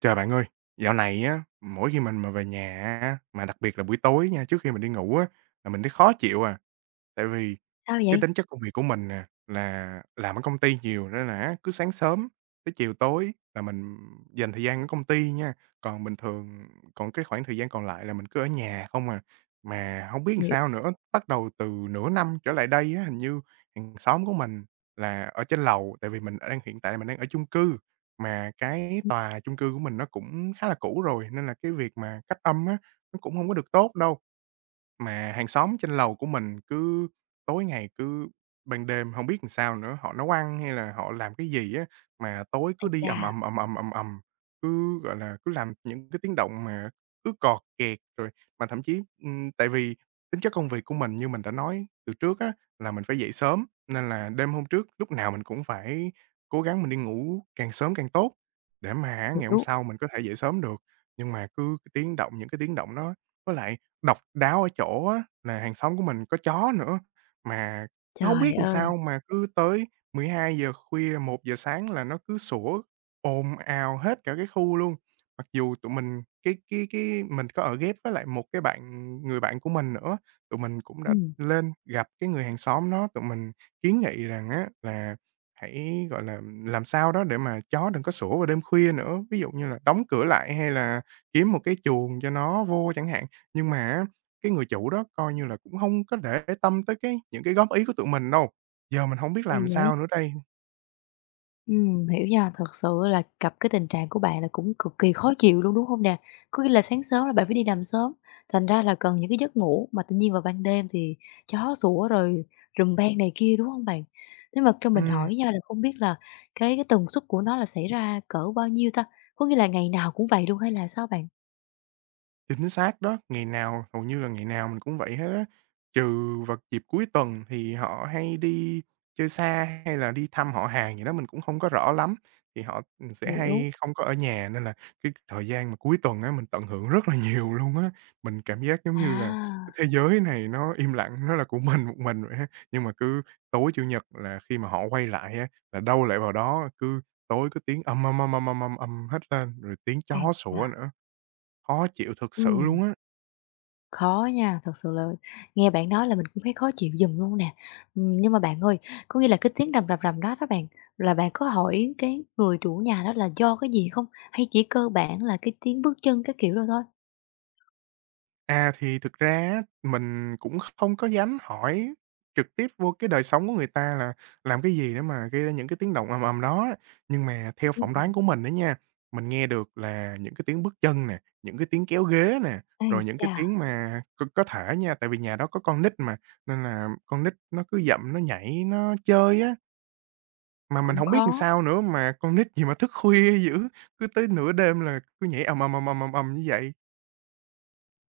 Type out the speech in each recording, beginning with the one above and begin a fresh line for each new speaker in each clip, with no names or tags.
Trời, bạn ơi, dạo này á, mỗi khi mình mà về nhà á, mà đặc biệt là buổi tối nha, trước khi mình đi ngủ á, là mình thấy khó chịu à. Tại vì
Sao
cái
vậy?
tính chất công việc của mình nè, là làm ở công ty nhiều nên là cứ sáng sớm tới chiều tối là mình dành thời gian ở công ty nha, còn bình thường còn cái khoảng thời gian còn lại là mình cứ ở nhà không à. Mà không biết làm
Hiểu.
sao nữa, bắt đầu từ nửa năm trở lại đây á, hình như hàng xóm của mình là ở trên lầu, tại vì mình đang hiện tại mình đang ở chung cư. Mà cái
Ừm,
tòa chung cư của mình nó cũng khá là cũ rồi, nên là cái việc mà cách âm á, nó cũng không có được tốt đâu. Mà hàng xóm trên lầu của mình cứ tối ngày cứ ban đêm không biết làm sao nữa, họ nấu ăn hay là họ làm cái gì á, mà tối
ái
cứ đi
chà,
ầm ầm, ầm ầm, ầm ầm, cứ, gọi là, cứ làm những cái tiếng động mà cứ cọt kẹt rồi mà thậm chí tại vì tính chất công việc của mình như mình đã nói từ trước á, là mình phải dậy sớm, nên là đêm hôm trước lúc nào mình cũng phải cố gắng mình đi ngủ càng sớm càng tốt, để mà ngày hôm
hiểu.
sau mình có thể dậy sớm được. Nhưng mà cứ cái tiếng động những cái tiếng động đó với lại độc đáo ở chỗ á là hàng xóm của mình có chó nữa, mà hông
Trời
biết làm
ơi!
sao mà cứ tới 12 giờ khuya, 1 giờ sáng là nó cứ sủa ồn ào hết cả cái khu luôn. Mặc dù tụi mình cái mình có ở ghép với lại một cái bạn người bạn của mình nữa, tụi mình cũng đã
Ừm,
lên gặp cái người hàng xóm đó, tụi mình kiến nghị rằng á là hãy, gọi là, làm sao đó để mà chó đừng có sủa vào đêm khuya nữa, ví dụ như là đóng cửa lại hay là kiếm một cái chuồng cho nó vô chẳng hạn. Nhưng mà á, cái người chủ đó coi như là cũng hông có để tâm tới cái những cái góp ý của tụi mình đâu. Giờ mình hổng biết
kỳ
làm
vậy?
sao nữa đây.
Hiểu nha, thật sự là gặp cái tình trạng của bạn là cũng cực kỳ khó chịu luôn, đúng hông nè? Có nghĩa là sáng sớm là bạn phải đi làm sớm, thành ra là cần những cái giấc ngủ mà tự nhiên vào ban đêm thì chó sủa rồi rùm beng này kia, đúng hông bạn? Thế mà cho mình
Ừm.
hỏi nha là không biết là cái tần suất của nó là xảy ra cỡ bao nhiêu ta? Có nghĩa là ngày nào cũng vậy luôn hay là sao bạn?
Chính xác đó, ngày nào hầu như là ngày nào mình cũng vậy hết á, trừ vào dịp cuối tuần thì họ hay đi chơi xa hay là đi thăm họ hàng gì đó mình cũng không có rõ lắm, thì họ, ừ, sẽ
Hiểu.
hay không có ở nhà nên là cái thời gian mà cuối tuần á mình tận hưởng rất là nhiều luôn á. Mình cảm giác giống như là
À,
cái thế giới này nó im lặng, nó là của mình một mình vậy á. Nhưng mà cứ tối Chủ nhật là khi mà họ quay lại á, là đâu lại vào đó, cứ tối cứ tiếng "âm, âm, âm, âm, âm, âm", âm hết lên, rồi tiếng
ái
chó
chà,
sủa nữa. Khó chịu thực sự
ừm.
luôn á.
Khó nha, thật sự là nghe bạn nói là mình cũng thấy khó chịu giùm luôn nè. Nhưng mà bạn ơi, có nghĩa là cái tiếng rầm rầm rầm đó đó bạn, là bạn có hỏi cái người chủ nhà đó là do cái gì không? Hay chỉ cơ bản là cái tiếng bước chân cái kiểu rồi thôi?
À, thì thực ra á, mình cũng không có dám hỏi trực tiếp vô cái đời sống của người ta là làm cái gì để mà gây ra những cái tiếng động ầm ầm đó á. Nhưng mà theo
Ừm,
phỏng đoán của mình á nha, mình nghe được là những cái tiếng bước chân nè, những cái tiếng kéo ghế nè,
ai
rồi những cái
chà,
tiếng mà có thể nha, tại vì nhà đó có con nít mà, nên là con nít nó cứ dậm, nó nhảy, nó chơi á, mà mình
cũng
không biết làm
khó.
sao nữa, mà con nít gì mà thức khuya dữ, cứ tới nửa đêm là cứ nhảy ầm ầm, ầm ầm, ầm ầm như vậy.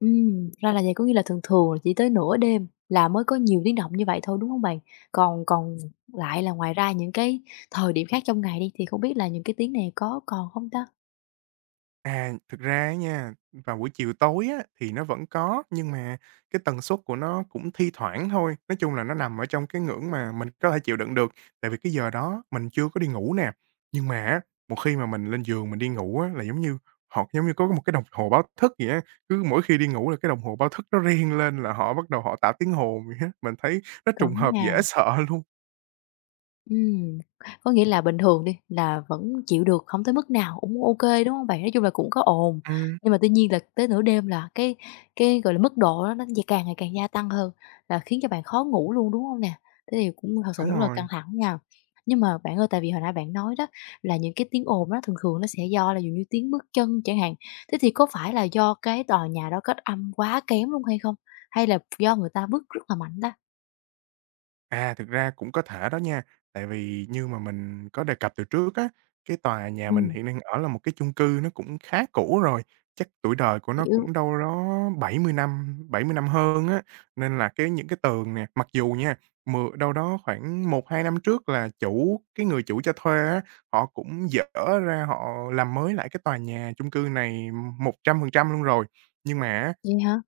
Ra là vậy, có nghĩa là thường thường là chỉ tới nửa đêm là mới có nhiều tiếng động như vậy thôi, đúng không bạn? Còn còn lại là ngoài ra những cái thời điểm khác trong ngày đi, thì không biết là những cái tiếng này có còn không ta?
À, thực ra á nha, vào buổi chiều tối á, thì nó vẫn có, nhưng mà cái tần suất của nó cũng thi thoảng thôi. Nói chung là nó nằm ở trong cái ngưỡng mà mình có thể chịu đựng được, tại vì cái giờ đó mình chưa có đi ngủ nè. Nhưng mà á, một khi mà mình lên giường mình đi ngủ á, là giống như họ giống như có một cái đồng hồ báo thức vậy á, cứ mỗi khi đi ngủ là cái đồng hồ báo thức nó reng lên là họ bắt đầu họ tạo tiếng hồn vậy á, mình thấy nó
Còn
trùng hợp dễ
nha.
sợ luôn.
Ừm, có nghĩa là bình thường đi là vẫn chịu được, không tới mức nào cũng ok, đúng không bạn? Nói chung là cũng có ồn,
Ừm,
nhưng mà tuy nhiên là tới nửa đêm là cái, gọi là, mức độ đó nó ngày càng gia tăng hơn, là khiến cho bạn khó ngủ luôn, đúng không nè? Thế thì cũng thật sự
đúng
rất là căng
rồi.
thẳng nha. Nhưng mà bạn ơi, tại vì hồi nãy bạn nói đó là những cái tiếng ồn đó thường thường nó sẽ do là dụ như tiếng bước chân chẳng hạn, thế thì có phải là do cái tòa nhà đó kết âm quá kém luôn hay không? Hay là do người ta bước rất là mạnh ta?
À, thực ra cũng có thể đó nha, tại vì như mà mình có đề cập từ trước á, cái tòa nhà mình
Ừm,
hiện đang ở là một cái chung cư nó cũng khá cũ rồi, chắc tuổi đời của nó
hiểu.
cũng đâu đó 70 năm, 70 năm hơn á, nên là cái những cái tường nè, mặc dù nha, đâu đó khoảng 1 2 năm trước là chủ cái người chủ cho thuê á, họ cũng dỡ ra họ làm mới lại cái tòa nhà chung cư này 100% luôn rồi. Nhưng mà á,
Vậy hả?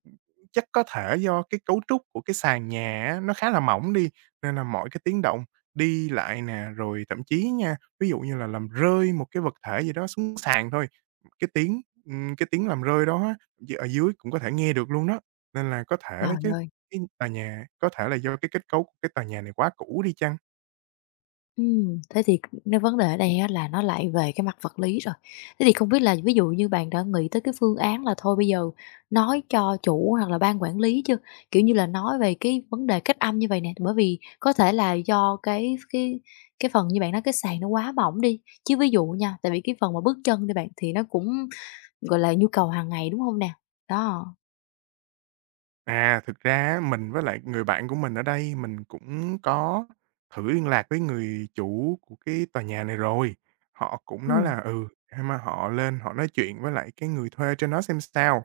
chắc có thể do cái cấu trúc của cái sàn nhà á, nó khá là mỏng đi, nên là mọi cái tiếng động đi lại nè, rồi thậm chí nha, ví dụ như là làm rơi một cái vật thể gì đó xuống sàn thôi, cái tiếng làm rơi đó á, ở dưới cũng có thể nghe được luôn đó, nên là có thể đó
Trời
chứ,
ơi!
cái tòa nhà có thể là do cái kết cấu của cái tòa nhà này quá cũ đi chăng?
Thế thì nếu vấn đề ở đây á là nó lại về cái mặt vật lý rồi. Thế thì không biết là ví dụ như bạn đã nghĩ tới cái phương án là thôi bây giờ nói cho chủ hoặc là ban quản lý chưa? Kiểu như là nói về cái vấn đề cách âm như vậy nè, bởi vì có thể là do cái phần như bạn nói cái sàn nó quá mỏng đi, chứ ví dụ nha, tại vì cái phần mà bước chân đi bạn thì nó cũng, gọi là, nhu cầu hàng ngày, đúng không nè? Đó,
À, thực ra á, mình với lại người bạn của mình ở đây, mình cũng có thử liên lạc với người chủ của cái tòa nhà này rồi. Họ cũng nói
ừ
là, ừ, để mà họ lên họ nói chuyện với lại cái người thuê trên đó xem sao.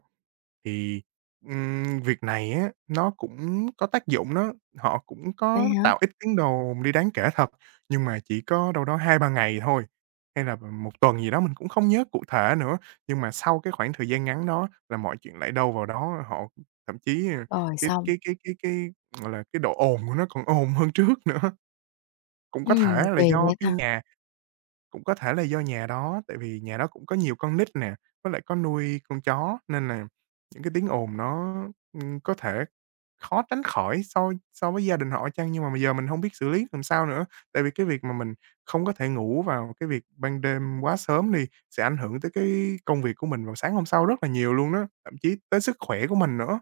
Thì, việc này á, nó cũng có tác dụng đó, họ cũng
vậy
có
hả?
tạo ít tiếng đồn đi đáng kể thật, nhưng mà chỉ có đâu đó 2 3 ngày thôi, hay là một tuần gì đó, mình cũng không nhớ cụ thể nữa. Nhưng mà sau cái khoảng thời gian ngắn đó là mọi chuyện lại đâu vào đó, họ thậm chí,
Rồi
cái
xong,
cái cái cái cái, gọi là, cái độ ồn của nó còn ồn hơn trước nữa. Cũng có thể là
kỳ
do
vậy
cái
ta?
nhà cũng có thể là do nhà đó, tại vì nhà đó cũng có nhiều con nít nè, với lại có nuôi con chó nên là những cái tiếng ồn nó, có thể khó tránh khỏi so so với gia đình họ chăng. Nhưng mà bây giờ mình hông biết xử lý làm sao nữa, tại vì cái việc mà mình không có thể ngủ vào cái việc ban đêm quá sớm đi, sẽ ảnh hưởng tới cái công việc của mình vào sáng hôm sau rất là nhiều luôn á, thậm chí tới sức khỏe của mình nữa.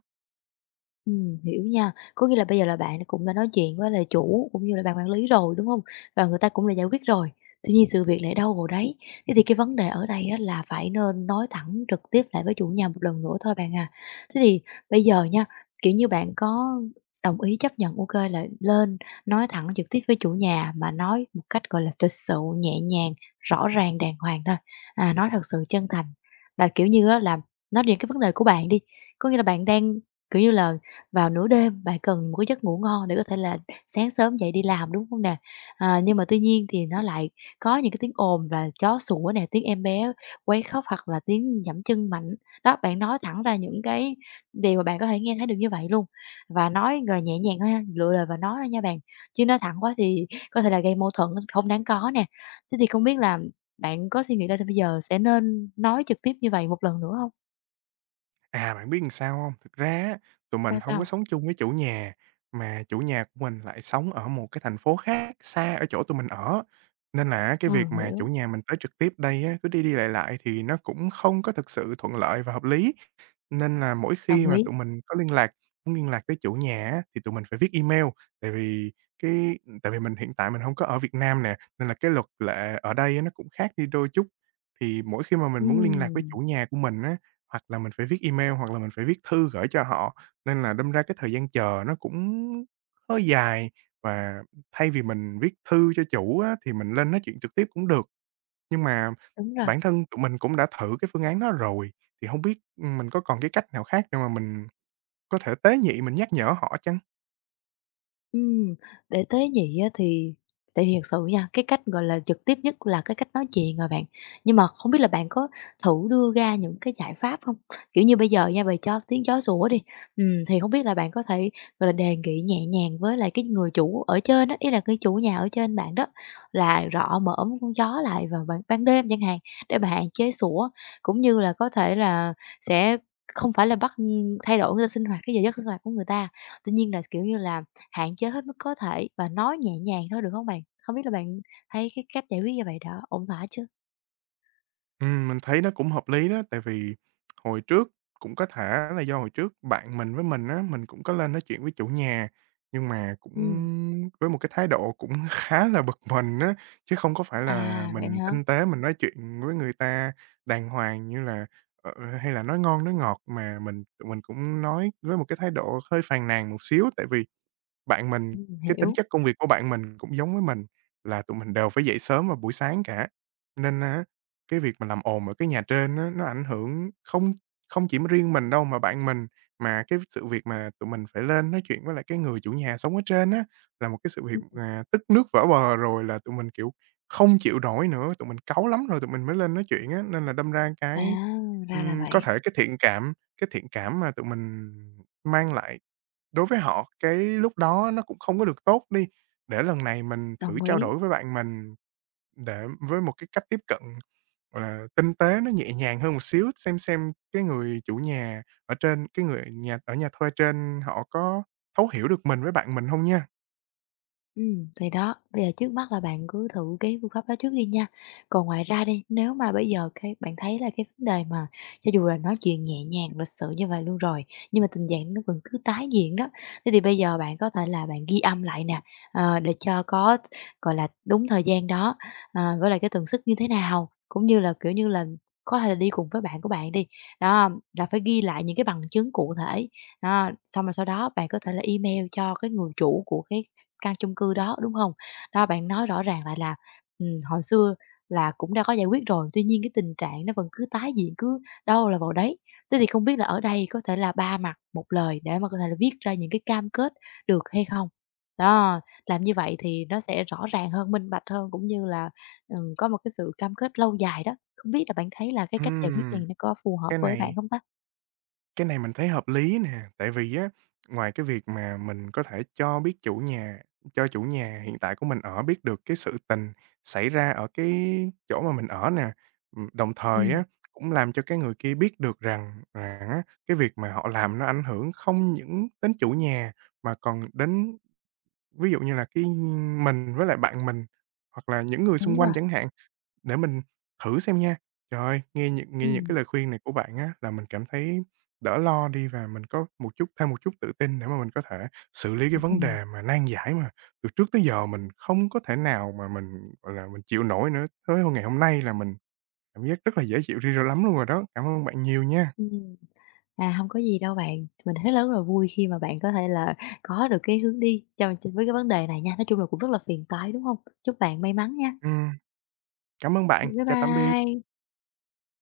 Hiểu nha. Có nghĩa là bây giờ là bạn cũng đã nói chuyện với lại chủ cũng như là ban quản lý rồi, đúng không? Và người ta cũng đã giải quyết rồi, tuy nhiên sự việc lại đâu vào đấy. Thế thì cái vấn đề ở đây á là phải nên nói thẳng trực tiếp lại với chủ nhà một lần nữa thôi bạn à. Thế thì bây giờ nha, kiểu như, bạn có đồng ý chấp nhận, ok là lên nói thẳng trực tiếp với chủ nhà mà nói một cách, gọi là, thực sự nhẹ nhàng, rõ ràng, đàng hoàng thôi, à, nói thật sự chân thành. Là, kiểu như á, là nói về cái vấn đề của bạn đi, có nghĩa là bạn đang, kiểu như là, vào nửa đêm bạn cần một cái giấc ngủ ngon để có thể là sáng sớm dậy đi làm, đúng không nè? À, nhưng mà tuy nhiên thì nó lại có những cái tiếng ồn là chó sủa nè, tiếng em bé quấy khóc hoặc là tiếng giẫm chân mạnh. Đó, bạn nói thẳng ra những cái điều mà bạn có thể nghe thấy được như vậy luôn, và nói rồi nhẹ nhàng thôi ha, lựa lời và nói ra nha bạn, chứ nói thẳng quá thì có thể là gây mâu thuẫn không đáng có nè. Thế thì không biết là bạn có suy nghĩ ra thì bây giờ sẽ nên nói trực tiếp như vậy một lần nữa không?
À, bạn biết làm sao hông? Thực ra á, tụi mình
Ra
hông có
sao?
sống chung với chủ nhà, mà chủ nhà của mình lại sống ở một cái thành phố khác xa ở chỗ tụi mình ở, nên là á cái
Ờ,
việc mà chủ
hiểu,
nhà mình tới trực tiếp đây á, cứ đi đi lại lại thì nó cũng không có thực sự thuận lợi và hợp lý. Nên là mỗi khi
đồng
mà
ý.
tụi mình có liên lạc muốn liên lạc tới chủ nhà á, thì tụi mình phải viết email, tại vì tại vì hiện tại mình hông có ở Việt Nam nè, nên là cái luật lệ ở đây á nó cũng khác đi đôi chút. Thì mỗi khi mà mình muốn liên lạc với
Ừm.
chủ nhà của mình á, hoặc là mình phải viết email, hoặc là mình phải viết thư gửi cho họ, nên là đâm ra cái thời gian chờ nó cũng hơi dài. Và thay vì mình viết thư cho chủ á, thì mình lên nói chuyện trực tiếp cũng được. Nhưng mà
Đúng rồi,
bản thân tụi mình cũng đã thử cái phương án đó rồi, thì không biết, mình có còn cái cách nào khác để mà mình có thể tế nhị mình nhắc nhở họ chăng?
ừm, để tế nhị á thì tại vì thật sự nha, cái cách, gọi là, trực tiếp nhất là cái cách nói chuyện rồi bạn. Nhưng mà không biết là bạn có thử đưa ra những cái giải pháp không? Kiểu như bây giờ nha, về cho tiếng chó sủa đi, thì không biết là bạn có thể, gọi là, đề nghị nhẹ nhàng với lại cái người chủ ở trên đó, ý là cái chủ nhà ở trên bạn đó, là rọ mõm con chó lại vào ban ban đêm chẳng hạn, để mà hạn chế sủa, cũng như là có thể là sẽ không phải là bắt, thay đổi cái sinh hoạt, cái giờ giấc sinh hoạt của người ta. Tuy nhiên là, kiểu như là hạn chế hết mức có thể và nói nhẹ nhàng thôi, được không bạn? Không biết là bạn thấy cái cách giải quyết như vậy đã ổn thỏa chưa?
Mình thấy nó cũng hợp lý đó, tại vì hồi trước cũng có thể là do hồi trước bạn mình với mình á, mình cũng có lên nói chuyện với chủ nhà, nhưng mà cũng
Ừm.
với một cái thái độ cũng khá là bực mình á, chứ không có phải là
À, vậy
mình
hả?
tinh tế mình nói chuyện với người ta đàng hoàng như là, ờ, hay là nói ngon nói ngọt, mà tụi mình cũng nói với một cái thái độ hơi phàn nàn một xíu, tại vì bạn mình cái tính
Hiểu.
chất công việc của bạn mình cũng giống với mình là tụi mình đều phải dậy sớm vào buổi sáng cả, nên á, cái việc mà làm ồn ở cái nhà trên á, nó ảnh hưởng không không chỉ riêng mình đâu mà bạn mình, mà cái sự việc mà tụi mình phải lên nói chuyện với lại cái người chủ nhà sống ở trên á, là một cái sự việc,
Ừm.
à, tức nước vỡ bờ rồi là tụi mình, kiểu, không chịu nổi nữa, tụi mình cáu lắm rồi tụi mình mới lên nói chuyện á, nên là đâm ra
À,
cái,
ra là
có
vậy,
thể cái thiện cảm mà tụi mình mang lại đối với họ, cái lúc đó nó cũng không có được tốt đi, để lần này mình thử
đồng
trao
ý.
đổi với bạn mình để với một cái cách tiếp cận, gọi là, tinh tế, nó nhẹ nhàng hơn một xíu, xem cái người nhà ở nhà thuê trên họ có thấu hiểu được mình với bạn mình không nha.
Thì đó, bây giờ trước mắt là bạn cứ thử cái phương pháp đó trước đi nha. Còn ngoài ra đi, nếu mà bây giờ cái bạn thấy là cái vấn đề mà cho dù là nói chuyện nhẹ nhàng, lịch sự như vậy luôn rồi, nhưng mà tình trạng nó vẫn cứ tái diễn đó, thế thì bây giờ bạn có thể là bạn ghi âm lại nè, ờ, để cho có, gọi là, đúng thời gian đó, ờ, với lại cái tần suất như thế nào, cũng như là, kiểu như là, có thể là đi cùng với bạn của bạn đi, đó, là phải ghi lại những cái bằng chứng cụ thể. Đó, xong rồi sau đó bạn có thể là email cho cái người chủ của cái căn chung cư đó, đúng không? Đó, bạn nói rõ ràng lại là, hồi xưa là cũng đã có giải quyết rồi, tuy nhiên cái tình trạng nó vẫn cứ tái diễn, cứ đâu là vào đấy. Thế thì không biết là ở đây có thể là ba mặt một lời để mà có thể là viết ra những cái cam kết được hay không? Đó, làm như vậy thì nó sẽ rõ ràng hơn, minh bạch hơn, cũng như là, có một cái sự cam kết lâu dài đó. Không biết là bạn thấy là cái cách giải quyết này
Ừm,
nó có phù hợp
cái
với bạn
này
không ta?
Cái này mình thấy hợp lý nè, tại vì á, ngoài cái việc mà mình có thể cho chủ nhà hiện tại của mình ở biết được cái sự tình xảy ra ở cái chỗ mà mình ở nè, đồng
Ừ.
thời á, cũng làm cho cái người kia biết được rằng rằng á, cái việc mà họ làm nó ảnh hưởng không những đến chủ nhà mà còn đến ví dụ như là mình với lại bạn mình, hoặc là những người
Đúng
xung
rồi.
quanh chẳng hạn. Để mình thử xem nha. Trời ơi,
Ừ.
nghe những cái lời khuyên này của bạn á, là mình cảm thấy đỡ lo đi và mình có một chút thêm một chút tự tin để mà mình có thể xử lý cái vấn
Ừ.
đề nan giải mà từ trước tới giờ mình không có thể nào mà mình, gọi là, mình chịu nổi nữa. Tới ngày hôm nay là mình cảm giác rất là dễ chịu đi rồi lắm luôn rồi đó. Cảm ơn bạn nhiều nha.
À, không có gì đâu bạn, mình thấy rất là vui khi mà bạn có thể là có được cái hướng đi cho với cái vấn đề này nha. Nói chung là cũng rất là phiền toái, đúng không? Chúc bạn may mắn nha.
Ừm, cảm ơn bạn.
Bye
Chào tạm biệt.
bye.